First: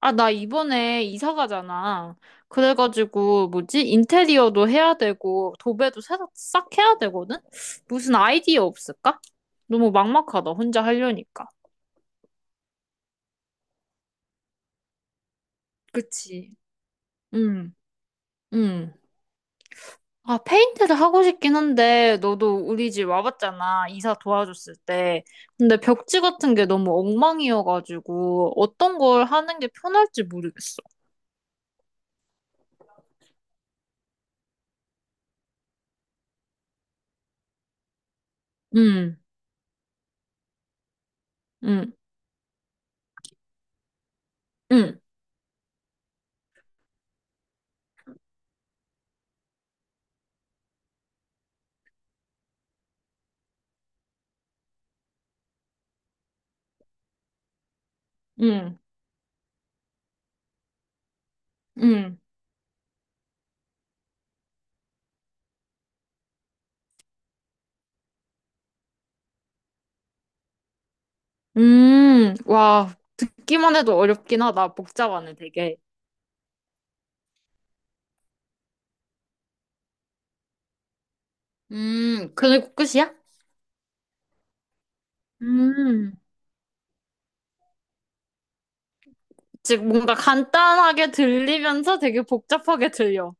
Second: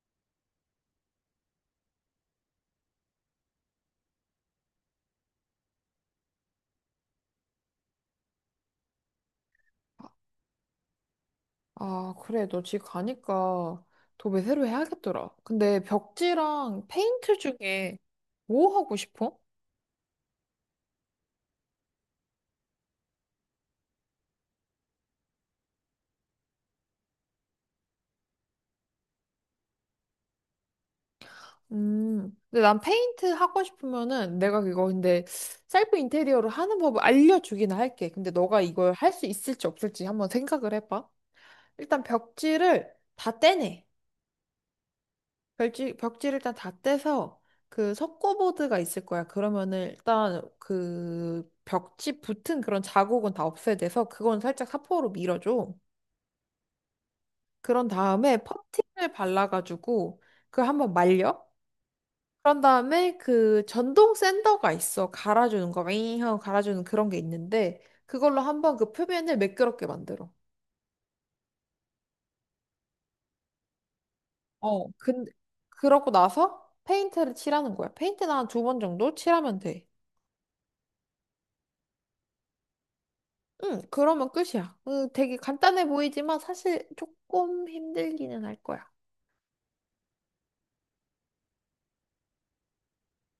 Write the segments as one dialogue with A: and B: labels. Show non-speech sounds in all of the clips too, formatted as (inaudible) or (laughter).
A: 아, 나 이번에 이사 가잖아. 그래가지고, 뭐지? 인테리어도 해야 되고, 도배도 새로 싹 해야 되거든? 무슨 아이디어 없을까? 너무 막막하다, 혼자 하려니까.
B: 아, 그래. 너 집 가니까 도배 새로 해야겠더라. 근데
A: 그치.
B: 벽지랑 페인트
A: 응,
B: 중에 뭐
A: 응.
B: 하고 싶어?
A: 아, 페인트를 하고 싶긴 한데, 너도 우리 집 와봤잖아. 이사 도와줬을 때. 근데 벽지 같은 게 너무 엉망이어가지고, 어떤 걸 하는 게 편할지 모르겠어.
B: 근데 난 페인트 하고 싶으면은 내가 그거 근데 셀프 인테리어를 하는 법을 알려주긴 할게. 근데 너가 이걸 할
A: 응,
B: 수 있을지 없을지 한번 생각을 해봐.
A: 응,
B: 일단 벽지를 다 떼내.
A: 응,
B: 벽지를 일단 다 떼서 그 석고보드가 있을 거야. 그러면은 일단 그 벽지 붙은 그런 자국은 다 없애야 돼서 그건 살짝 사포로 밀어줘. 그런 다음에
A: 응,
B: 퍼팅을 발라가지고 그 한번 말려?
A: 응.
B: 그런 다음에 그 전동 샌더가 있어. 갈아주는 거, 윙 하고 갈아주는 그런 게 있는데 그걸로 한번 그 표면을 매끄럽게 만들어.
A: 와, 듣기만 해도 어렵긴 하다.
B: 어, 근
A: 복잡하네, 되게.
B: 그러고 나서 페인트를 칠하는 거야. 페인트는 한 두 번 정도 칠하면 돼.
A: 그리고 끝이야?
B: 응, 그러면 끝이야. 응, 되게 간단해
A: 음,
B: 보이지만 사실 조금 힘들기는 할 거야.
A: 즉, 뭔가 간단하게 들리면서 되게 복잡하게 들려.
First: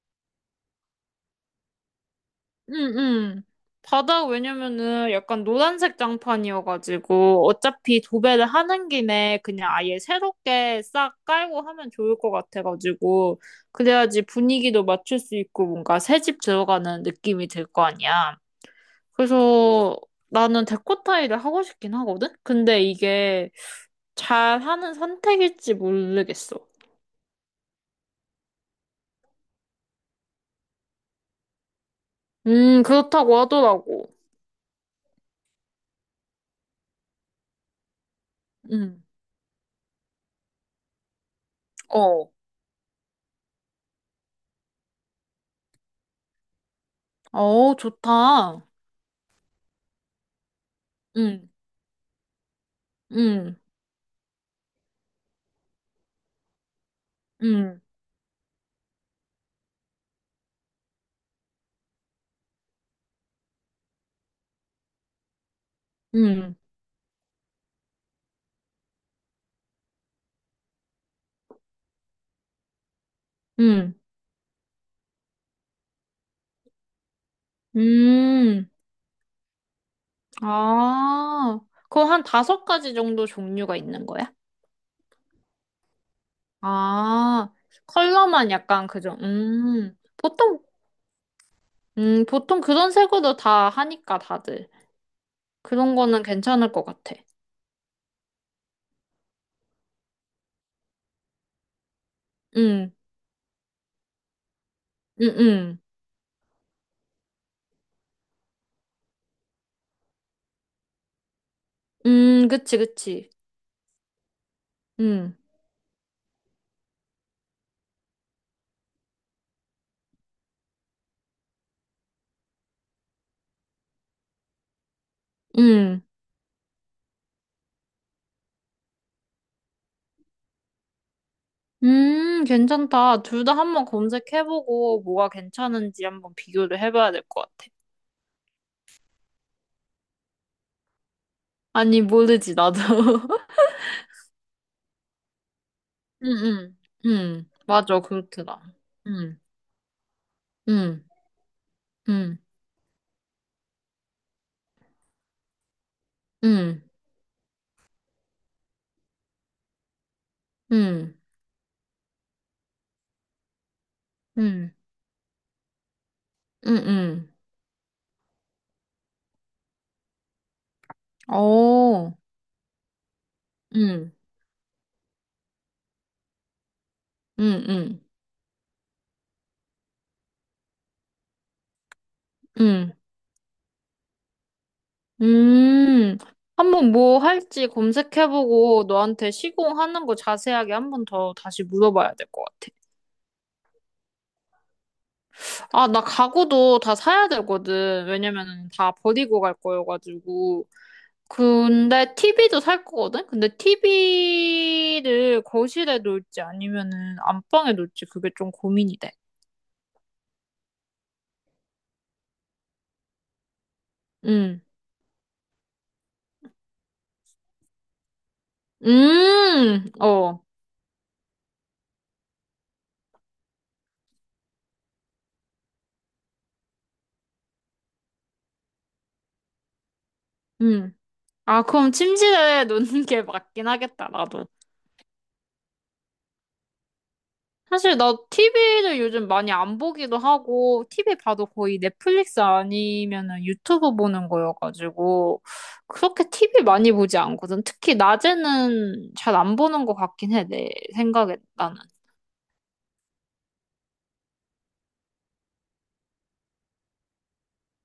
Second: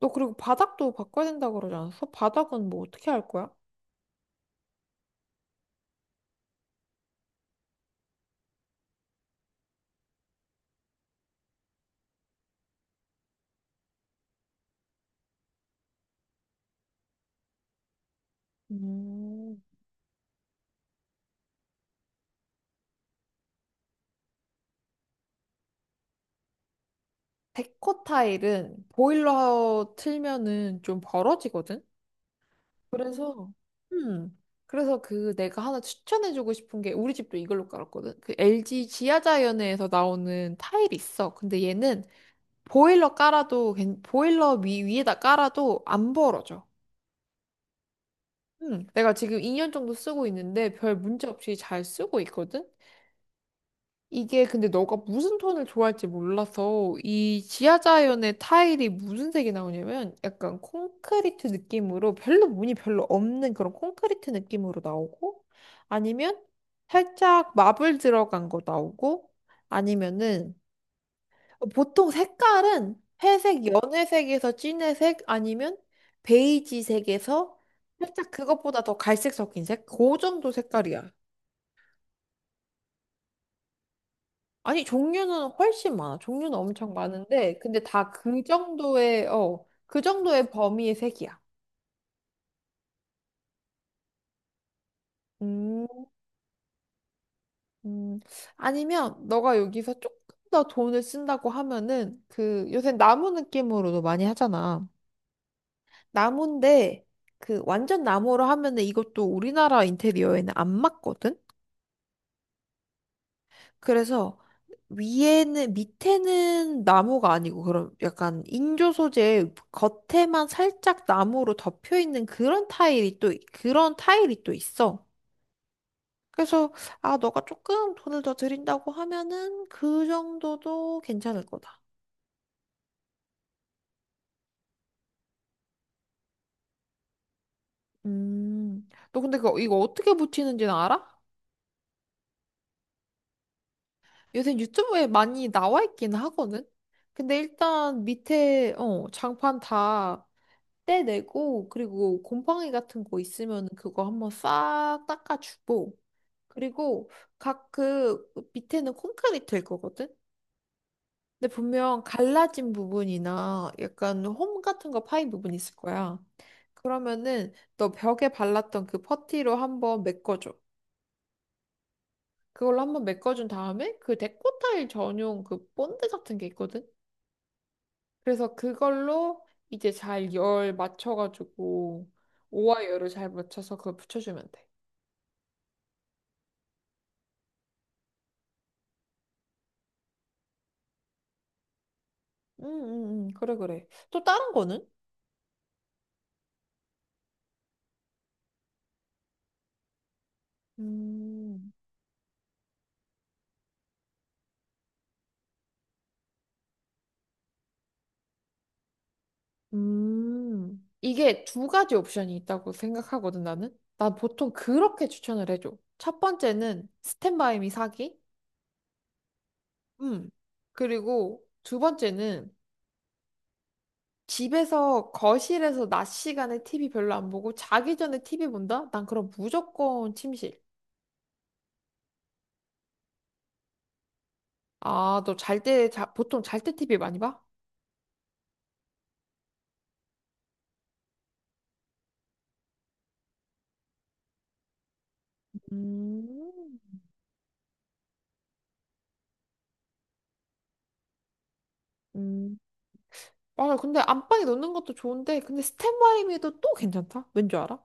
B: 너 그리고 바닥도 바꿔야 된다고 그러지 않았어? 바닥은 뭐
A: 음,
B: 어떻게 할
A: 음.
B: 거야?
A: 바다, 왜냐면은 약간 노란색 장판이어가지고, 어차피 도배를 하는 김에 그냥 아예 새롭게 싹 깔고 하면 좋을 것 같아가지고, 그래야지 분위기도 맞출 수 있고, 뭔가 새집 들어가는 느낌이 들 거 아니야.
B: 음,
A: 그래서 나는 데코타이를 하고 싶긴 하거든? 근데 이게 잘하는 선택일지 모르겠어.
B: 데코 타일은 보일러 틀면은 좀 벌어지거든?
A: 그렇다고
B: 그래서,
A: 하더라고.
B: 음, 그래서 그 내가 하나 추천해주고 싶은 게 우리 집도 이걸로 깔았거든? 그 LG
A: 음,
B: 지하자연에서 나오는 타일이 있어. 근데 얘는
A: 어.
B: 보일러 깔아도, 보일러 위에다 깔아도 안 벌어져.
A: 어, 좋다.
B: 응, 내가 지금 2년 정도 쓰고 있는데 별 문제
A: 음,
B: 없이 잘 쓰고 있거든?
A: 음,
B: 이게 근데 너가 무슨 톤을 좋아할지 몰라서 이
A: 음,
B: 지하자연의 타일이 무슨 색이 나오냐면 약간 콘크리트 느낌으로 별로 무늬 별로 없는 그런 콘크리트 느낌으로 나오고 아니면
A: 음,
B: 살짝 마블 들어간 거 나오고 아니면은 어, 보통 색깔은 회색,
A: 음,
B: 연회색에서 진회색 아니면 베이지색에서 살짝
A: 음.
B: 그것보다 더 갈색 섞인 색? 그 정도 색깔이야.
A: 아, 그거 한 다섯 가지 정도 종류가 있는 거야?
B: 아니, 종류는 훨씬 많아. 종류는 엄청
A: 아,
B: 많은데, 근데 다 그
A: 컬러만 약간 그죠?
B: 정도의, 어, 그 정도의
A: 보통,
B: 범위의 색이야.
A: 보통 그런 색으로 다 하니까 다들.
B: 음,
A: 그런 거는 괜찮을 것 같아.
B: 음. 아니면 너가 여기서 조금 더 돈을 쓴다고 하면은 그 요새
A: 응,
B: 나무 느낌으로도 많이 하잖아.
A: 응, 응.
B: 나무인데 그 완전 나무로 하면은 이것도 우리나라 인테리어에는 안 맞거든?
A: 그치, 그치.
B: 그래서
A: 응,
B: 위에는 밑에는 나무가 아니고 그런 약간 인조 소재 겉에만 살짝 나무로 덮여 있는 그런 타일이 또 그런 타일이 또 있어.
A: 응.
B: 그래서 아 너가 조금 돈을 더 드린다고 하면은 그 정도도 괜찮을 거다.
A: 괜찮다. 둘 다 한번 검색해보고 뭐가 괜찮은지 한번 비교를 해봐야 될 것 같아.
B: 음. 너 근데 이거 어떻게 붙이는지는 알아?
A: 아니, 모르지, 나도. (laughs)
B: 요새 유튜브에 많이 나와 있긴
A: 응,
B: 하거든?
A: 응,
B: 근데
A: 응. 맞아,
B: 일단
A: 그렇더라.
B: 밑에, 어,
A: 응,
B: 장판 다
A: 응,
B: 떼내고, 그리고
A: 응,
B: 곰팡이 같은 거 있으면 그거 한번 싹 닦아주고,
A: 응,
B: 그리고 각 그 밑에는 콘크리트일 거거든?
A: 응,
B: 근데 분명 갈라진 부분이나 약간 홈
A: 응,
B: 같은 거 파인 부분 있을 거야.
A: 응, 응.
B: 그러면은 너 벽에 발랐던 그 퍼티로 한번 메꿔줘.
A: 오,
B: 그걸로 한번 메꿔준 다음에
A: 응,
B: 그 데코 타일 전용 그 본드 같은 게 있거든?
A: 어, 응, 응,
B: 그래서 그걸로 이제 잘 열 맞춰가지고 오와
A: 응.
B: 열을 잘 맞춰서 그걸 붙여주면 돼.
A: 음, 한번 뭐 할지 검색해보고 너한테 시공하는 거 자세하게 한번 더 다시 물어봐야 될 것 같아.
B: 그래, 그래. 또 다른 거는?
A: 아, 나 가구도 다 사야 되거든. 왜냐면은 다 버리고 갈 거여가지고.
B: 음,
A: 근데 TV도 살 거거든? 근데 TV를 거실에 놓을지 아니면은 안방에 놓을지 그게 좀 고민이 돼.
B: 이게 두 가지 옵션이 있다고 생각하거든, 나는. 난 보통
A: 음,
B: 그렇게 추천을 해줘. 첫 번째는 스탠바이미 사기. 음.
A: 어,
B: 그리고 두 번째는 집에서 거실에서 낮 시간에 TV 별로 안 보고 자기 전에 TV 본다? 난 그럼 무조건 침실.
A: 음. 아, 그럼 침실에 (laughs) 놓는 게 맞긴 하겠다, 나도.
B: 아, 너 잘 때, 자, 보통 잘 때 TV 많이 봐?
A: 사실 나 TV를 요즘 많이 안 보기도 하고, TV 봐도 거의 넷플릭스 아니면은 유튜브 보는 거여가지고, 그렇게 TV
B: 음,
A: 많이 보지 않거든. 특히 낮에는 잘 안 보는 것 같긴 해, 내 생각에, 나는.
B: 음. 맞아. 근데 안방에 놓는 것도 좋은데, 근데 스탠바이미도 또 괜찮다. 왠 줄 알아?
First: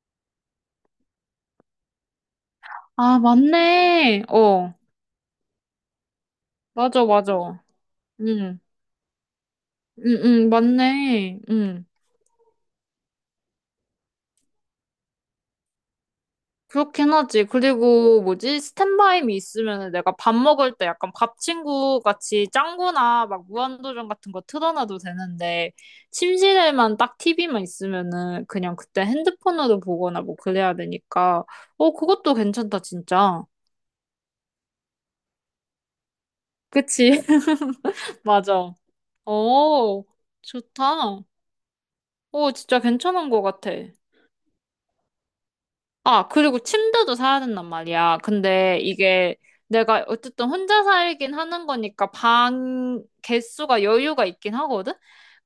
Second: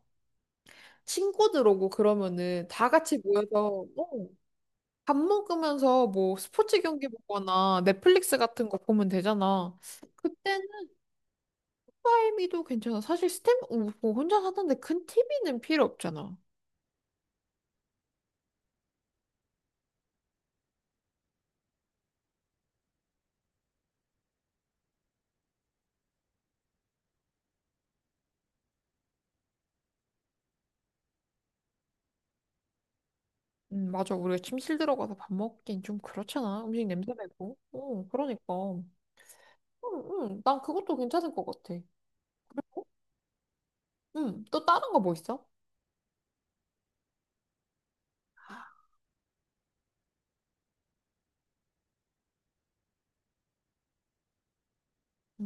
B: 친구들 오고 그러면은 다 같이
A: 아,
B: 모여서
A: 맞네.
B: 어,
A: 어,
B: 밥 먹으면서 뭐 스포츠
A: 맞아,
B: 경기
A: 맞아.
B: 보거나 넷플릭스
A: 응,
B: 같은 거 보면 되잖아.
A: 응, 응,
B: 그때는
A: 맞네. 응.
B: 스탠바이미도 괜찮아. 사실 뭐 혼자 사는데 큰 TV는 필요 없잖아.
A: 그렇긴 하지. 그리고 뭐지? 스탠바이미 있으면 내가 밥 먹을 때 약간 밥 친구 같이 짱구나 막 무한도전 같은 거 틀어놔도 되는데 침실에만 딱 TV만 있으면은 그냥 그때 핸드폰으로 보거나 뭐 그래야 되니까 어 그것도 괜찮다 진짜.
B: 맞아. 우리가 침실 들어가서 밥 먹긴 좀 그렇잖아. 음식
A: 그치?
B: 냄새 맡고. 어,
A: (laughs)
B: 그러니까.
A: 맞아.
B: 응,
A: 어
B: 응. 난 그것도
A: 좋다.
B: 괜찮을 것 같아.
A: 어 진짜 괜찮은 것 같아.
B: 응, 또 다른 거 뭐 있어?
A: 아, 그리고 침대도 사야 된단 말이야. 근데 이게 내가 어쨌든 혼자 살긴 하는 거니까 방 개수가 여유가 있긴 하거든?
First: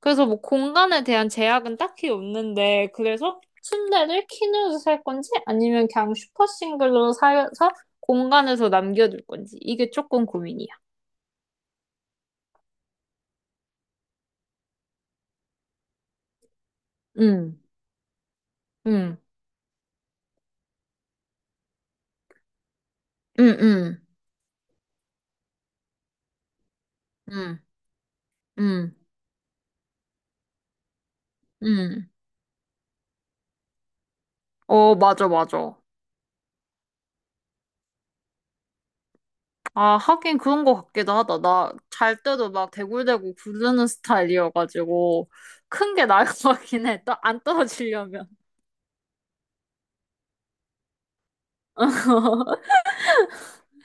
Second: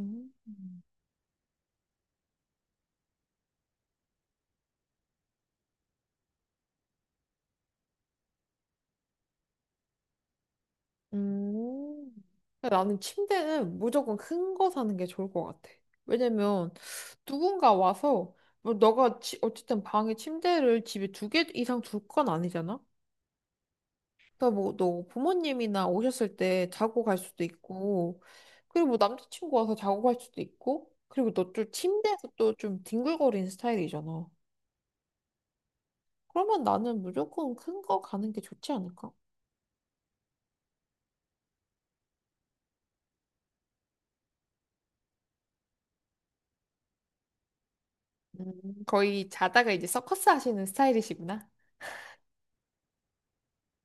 A: 그래서 뭐 공간에 대한 제약은 딱히 없는데, 그래서 침대를 퀸으로 살 건지 아니면 그냥 슈퍼 싱글로 사서 공간에서 남겨둘 건지 이게 조금 고민이야.
B: 음. 근데 나는 침대는 무조건 큰 거 사는 게 좋을 것 같아. 왜냐면
A: 응,
B: 누군가 와서 뭐
A: 응,
B: 너가 어쨌든 방에 침대를 집에 두 개 이상 둘 건 아니잖아.
A: 응, 응,
B: 그러니까 뭐 너 부모님이나 오셨을 때 자고 갈 수도
A: 응,
B: 있고, 그리고
A: 응,
B: 뭐 남자친구 와서 자고 갈 수도 있고, 그리고 너 좀
A: 응.
B: 침대에서 또 좀 뒹굴거리는 스타일이잖아.
A: 어, 맞아, 맞아.
B: 그러면 나는 무조건 큰 거 가는 게 좋지 않을까?
A: 아, 하긴 그런 것 같기도 하다. 나 잘 때도 막 대굴대굴 구르는 스타일이어가지고, 큰 게 나을 (laughs) 것 같긴 해. 안 떨어지려면.
B: 거의 자다가 이제 서커스 하시는 스타일이시구나.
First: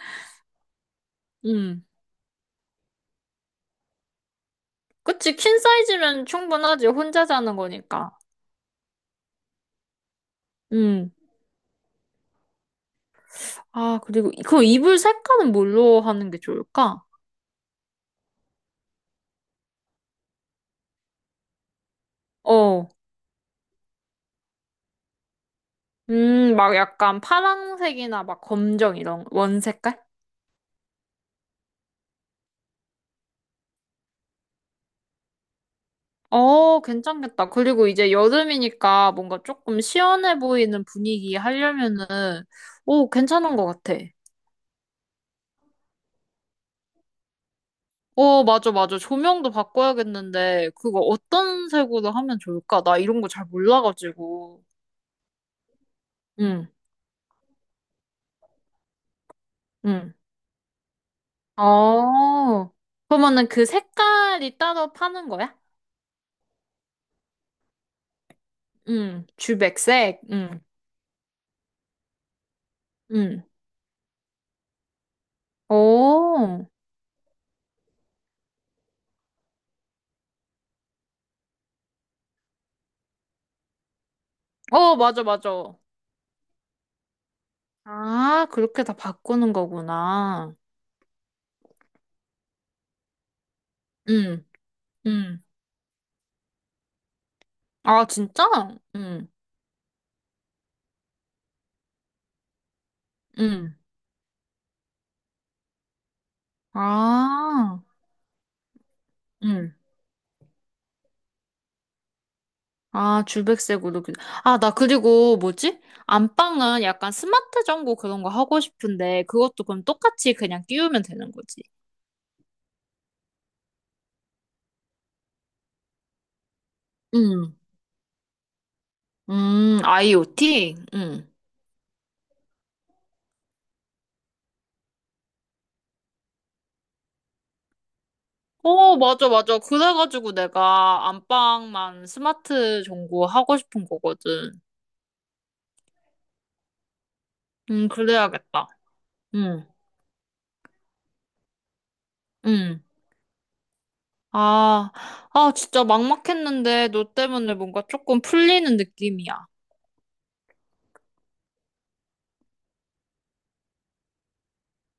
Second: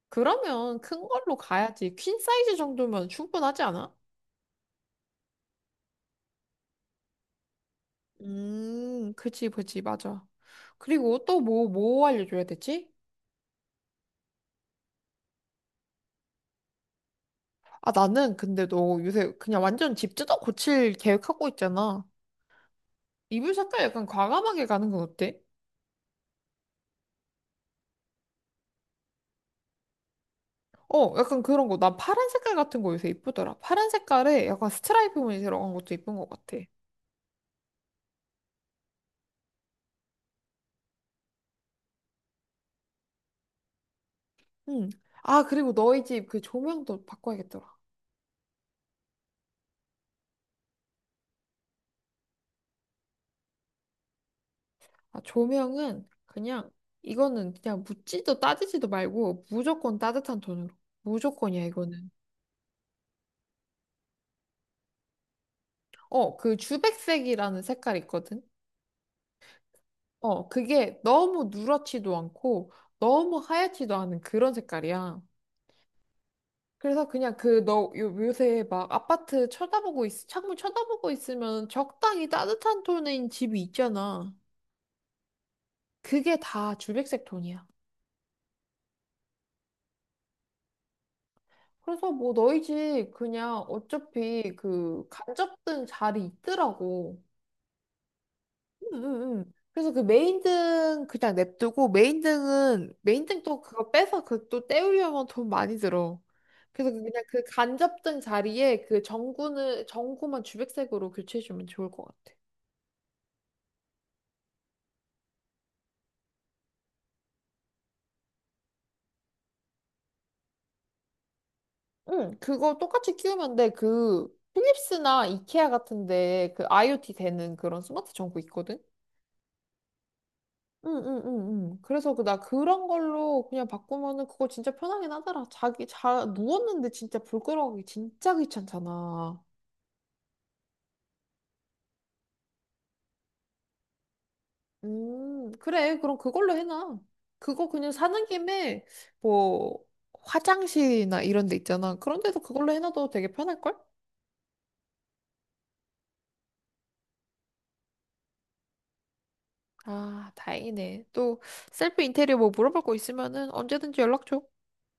B: 그러면 큰 걸로
A: 음.
B: 가야지. 퀸 사이즈 정도면 충분하지 않아?
A: 그치, 퀸 사이즈면 충분하지. 혼자 자는 거니까.
B: 그지, 그지, 맞아.
A: 음.
B: 그리고 또 뭐 알려줘야 되지?
A: 아, 그리고, 그 이불 색깔은 뭘로 하는 게 좋을까?
B: 아, 나는 근데 너 요새 그냥 완전 집 뜯어 고칠 계획하고 있잖아.
A: 어.
B: 이불 색깔 약간 과감하게 가는 건 어때?
A: 막 약간 파란색이나 막 검정 이런 원 색깔?
B: 어, 약간 그런 거. 나 파란 색깔 같은 거 요새 이쁘더라. 파란 색깔에 약간 스트라이프 무늬 들어간 것도 이쁜 것 같아.
A: 어, 괜찮겠다. 그리고 이제 여름이니까 뭔가 조금 시원해 보이는 분위기 하려면은, 오, 괜찮은 것 같아.
B: 응. 아, 그리고 너희 집 그 조명도 바꿔야겠더라.
A: 어, 맞아, 맞아. 조명도 바꿔야겠는데, 그거 어떤 색으로 하면 좋을까? 나 이런 거 잘 몰라가지고.
B: 아, 조명은
A: 응,
B: 그냥 이거는 그냥 묻지도 따지지도 말고 무조건
A: 응.
B: 따뜻한 톤으로. 무조건이야, 이거는.
A: 어, 그러면은 그 색깔이 따로 파는 거야?
B: 어, 그 주백색이라는 색깔 있거든?
A: 응, 주백색,
B: 어,
A: 응,
B: 그게 너무 누렇지도 않고 너무
A: 응.
B: 하얗지도 않은 그런 색깔이야.
A: 오,
B: 그래서 그냥 그 너 요새 막 아파트 쳐다보고 있, 창문 쳐다보고 있으면 적당히 따뜻한 톤인 집이 있잖아.
A: 어, 맞아, 맞아.
B: 그게 다 주백색 톤이야.
A: 아, 그렇게 다 바꾸는 거구나.
B: 그래서 뭐 너희 집 그냥
A: 응,
B: 어차피 그
A: 응.
B: 간접등 자리 있더라고.
A: 아, 진짜? 응,
B: 응응응. 그래서 그 메인등 그냥 냅두고 메인등은 메인등 또
A: 응.
B: 그거 빼서 그 또 떼우려면 돈 많이 들어. 그래서 그냥 그
A: 아,
B: 간접등 자리에 그
A: 응.
B: 전구는 전구만 주백색으로 교체해주면 좋을 것 같아.
A: 아, 줄백색으로. 아, 나 그리고 뭐지? 안방은 약간 스마트 전구 그런 거 하고 싶은데 그것도 그럼 똑같이 그냥 끼우면 되는 거지.
B: 응, 그거 똑같이 끼우면 돼. 그 필립스나 이케아 같은데 그 IoT 되는
A: 음,
B: 그런 스마트 전구 있거든.
A: IoT?
B: 응응응응. 그래서 그 나 그런 걸로 그냥 바꾸면은 그거 진짜 편하긴 하더라. 자기 자 누웠는데 진짜 불 끌어가기 진짜
A: 어, 맞아,
B: 귀찮잖아.
A: 맞아. 그래가지고 내가 안방만 스마트 전구 하고 싶은 거거든.
B: 음, 그래, 그럼 그걸로 해놔. 그거 그냥 사는
A: 그래야겠다.
B: 김에
A: 음,
B: 뭐 화장실이나 이런 데 있잖아. 그런 데도 그걸로
A: 음.
B: 해놔도 되게 편할걸?
A: 아, 아, 진짜 막막했는데 너 때문에 뭔가 조금 풀리는 느낌이야.
B: 아, 다행이네. 또 셀프 인테리어 뭐 물어볼 거 있으면은 언제든지 연락 줘.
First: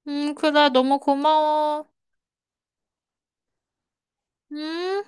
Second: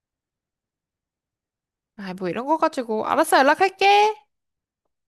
A: 그래. 너무 고마워.
B: 아, 뭐 이런 거 가지고, 알았어, 연락할게.
A: 음.